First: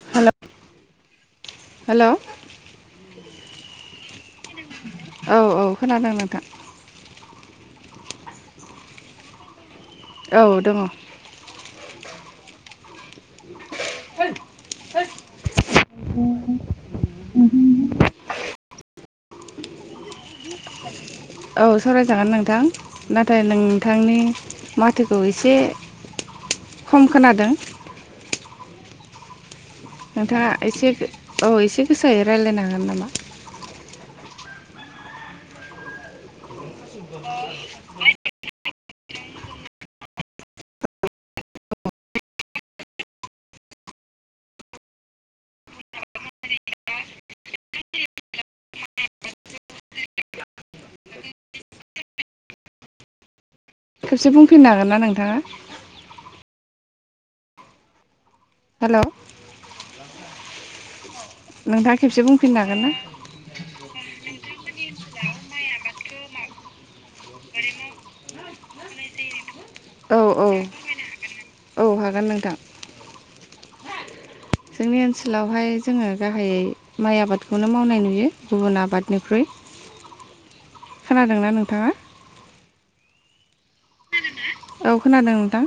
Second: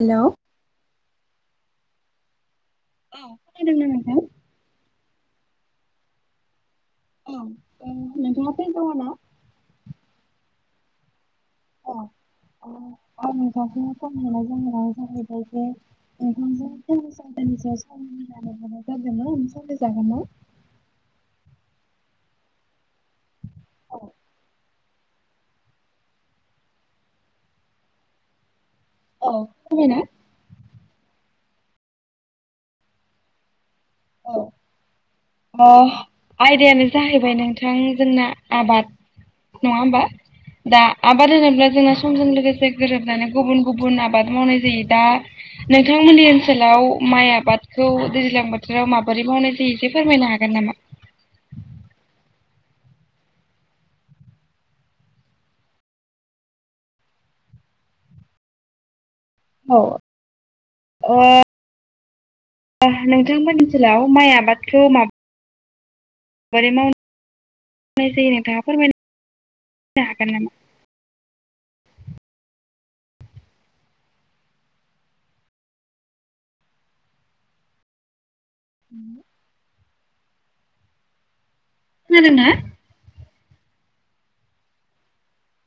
[unintelligible] हेल' औ खोनादोंना नोंथां [unintelligible] औ औ खोनादों नोंथां औ उम नोंथाङा [unintelligible] दङ' ना औ दङ' अ आं नोंथांखौ फन हरनाय जाहोना‌ जाहैबाय जे [unintelligible] सावरायजागोन ना औ सावरायजागोन नोंथां नाथाय नोंथांनि माथोखौ एसे खम खोनादों अ [unintelligible] नोंथाङा एसे औ एसे गोसायै रायलायनो हागोन नामा औ अह आयदायानो जाहैबाय नोंथां जोंना आबाद नङा होमबा दा आबाद होनोब्ला जोंङो समजों लोगोसे गोरोबनानै गुबुन गुबुन आबाद मावनाय जायो दा नोंथांमोननि ओनसोलाव माइ आबादखौ दैज्लां बोथोराव माबोरै मावनाय जायो जे फोरमायनो हागोन नामा खेबसे बुंफिननो हागोन ना नोंथाङा? हेल' औ ओ नोंथाङा खेबसे बुंफिननो हागोन ना थांमोननि ओनसोलाव माइ आबादखौ मा बोरै माव नाय जायो नोंथाङा फोरमाय औ औ [unintelligible] औ हागोन नोंथां जोंनि ओनसोलावहाय जोङो गाहायै माइ आबादखौनो मावनाय नुयो गुबुन आबादनिख्रुइ खानादोंना नोंथाङा खोनादों ना औ खोनादों नोंथां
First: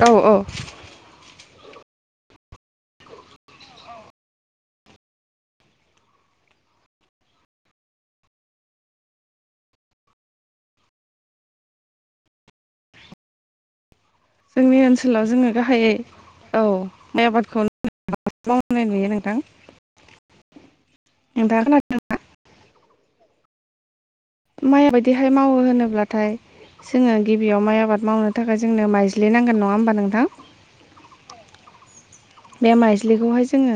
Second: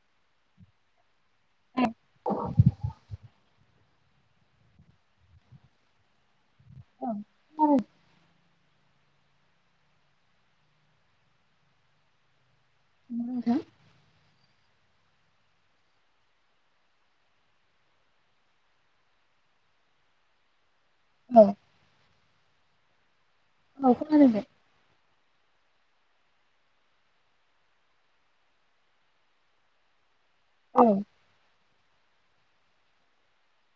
औ औ [unintelligible] [unintelligible] [unintelligible] जोंनि ओनसोलाव जोङो गाहायै औ माइ आबादखौ [unintelligible] [unintelligible] मावनाय नुयो नोंथां [inaudible] नोंथाङा खोना औ खोनादोंदे माइ बायदिहाय मावो होनोब्लाथाय जोङो गिबियाव माइ आबाद मावनो थाखाय जोंनो माइज्लि नांगोन नङा होमबा नोंथां औ बे माइज्लिखौहाय जोङो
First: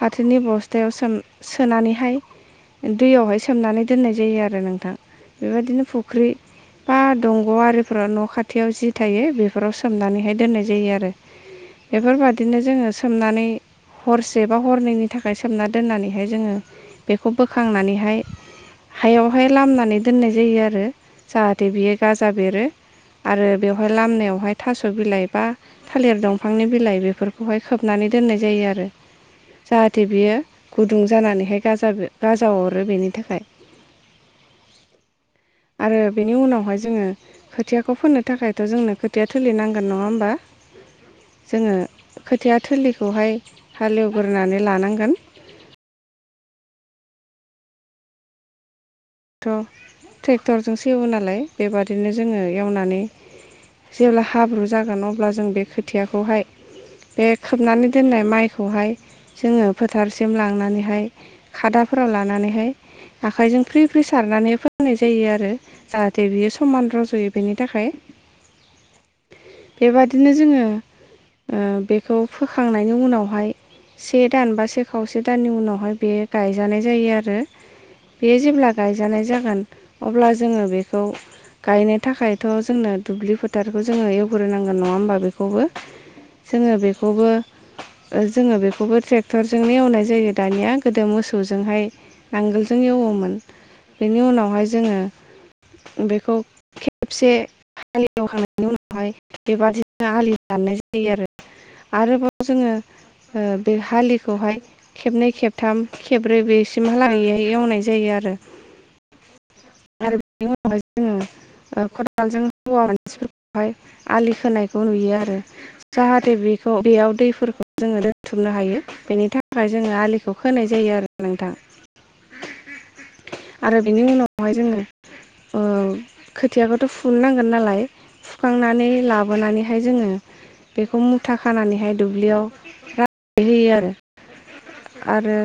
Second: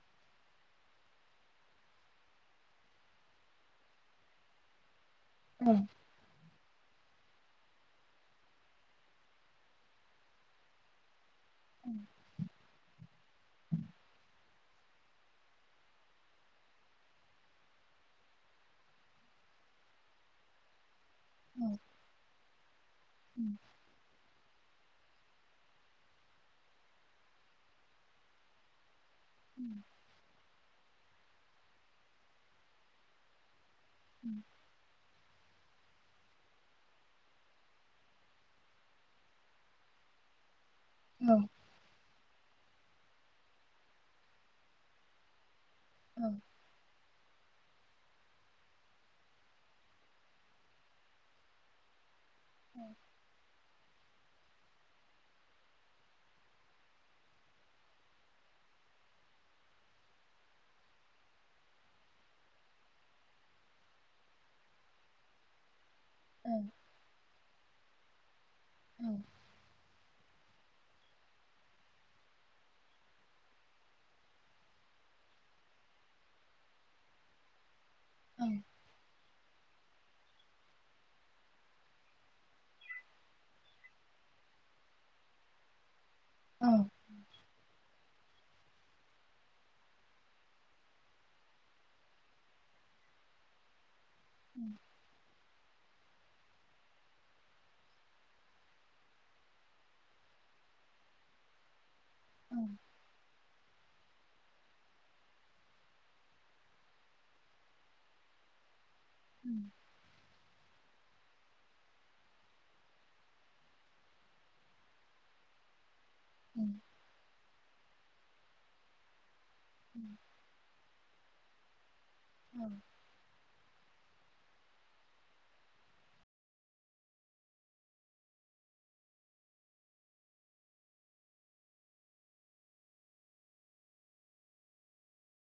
फाथोनि बस्थायाव सोम सोनानैहाय दैयावहाय सोमनानै दोननाय जायो आरो नोंथां बेबायदिनो फुख्रि बा दंग' आरिफोराव न' खाथियाव जि थायो बेफोराव सोमनानैहाय दोननाय जायो आरो बेफोरबादिनो जोङो सोमनानै हरसे बा हरनैनि थाखाय सोमना दोननानैहाय जोङो बेखौ बोखांनानैहाय हायावहाय लामनानै दोननाय जायो आरो जाहाथे बियो गाजा बेरो आरो बेव हाय लामावहाय थास' बिलाइ बा थालिर दंफांनि बिलाइ बेफोर खौहाय खोबनानै दोननाय जायो आरो जाहाथे बियो गुदुं जानानैहाय गाजाब गाजा हरो बेनि थाखाय उम आरो बेनि उनावहाय जोङो खोथियाखौ फोनो थाखायथ' जोंनो खोथिया थिलि नांगोन नङा होमबा औ जोङो खोथिया थिलिखौहाय हालेवग्रोनानै लानांगोन औ थ' ट्रेक्टरजों एवो नालाय बेबादिनो जोङो एवनानै जेब्ला हाब्रु जागोन अब्ला जों बे खोथियाखौहाय बे खोबनानै दोननाय माइखौहाय जोङो फोथारसिम लांनानैहाय खादाफोराव लानानैहाय आखाइजों फ्रि फ्रि सारनानै फोनाय जायो आरो जाहाथे बियो समान रज'यो बेनि थाखाय बेबादिनो जोङो ओ बेखौ फोखांनायनि उनावहाय से दान बा से खावसे दाननि उनावहाय बेयो गायजानाय जायो आरो बेयो जेब्ला गायजानाय जागोन अब्ला जोङो बेखौ गायनो थाखायथ' जोंनो दुब्लि फोथारखौ जोङो एवग्रोनांगोन नङा होमबा बेखौबो जोङो बेखौबो ओ जोङो बेखौबो ट्रेक्टरजोंनो एवनाय जायो दानिया गोदो मोसौजोंहाय नांगोलजों एवोमोन बेनि उनावहाय जोङो बेखौ खेबसे हालि एवखांनायनि उनावहाय बेबादिनो आलि दाननाय जायो आरो आरोबाव जोङो ओ बे हालिखौहाय खेबनै खेबथाम खेबब्रै बेसिमहालागैहाय एवनाय जायो आरो ओम आरो बिनि उनावहाय जोङो ओ खदालजों हौवा मानसिफोरखौहाय आलि खोनायखौ नुयो आरो जाहाथे बेखौ बेयाव दैफोरखौ जोङो दोनथुमनो हायो बेनि थाखाय जोङो आलिखौ होनाय जायो आरो नोंथां ओं आरो बिनि उनावहाय जोङो ओ खोथियाखौथ' फुनो नांगोन नालाय फुखांनानै लाबोनानैहाय जोङो बेखौ मुथा खानानैहाय दुब्लियाव राननानै होयो आरो आरो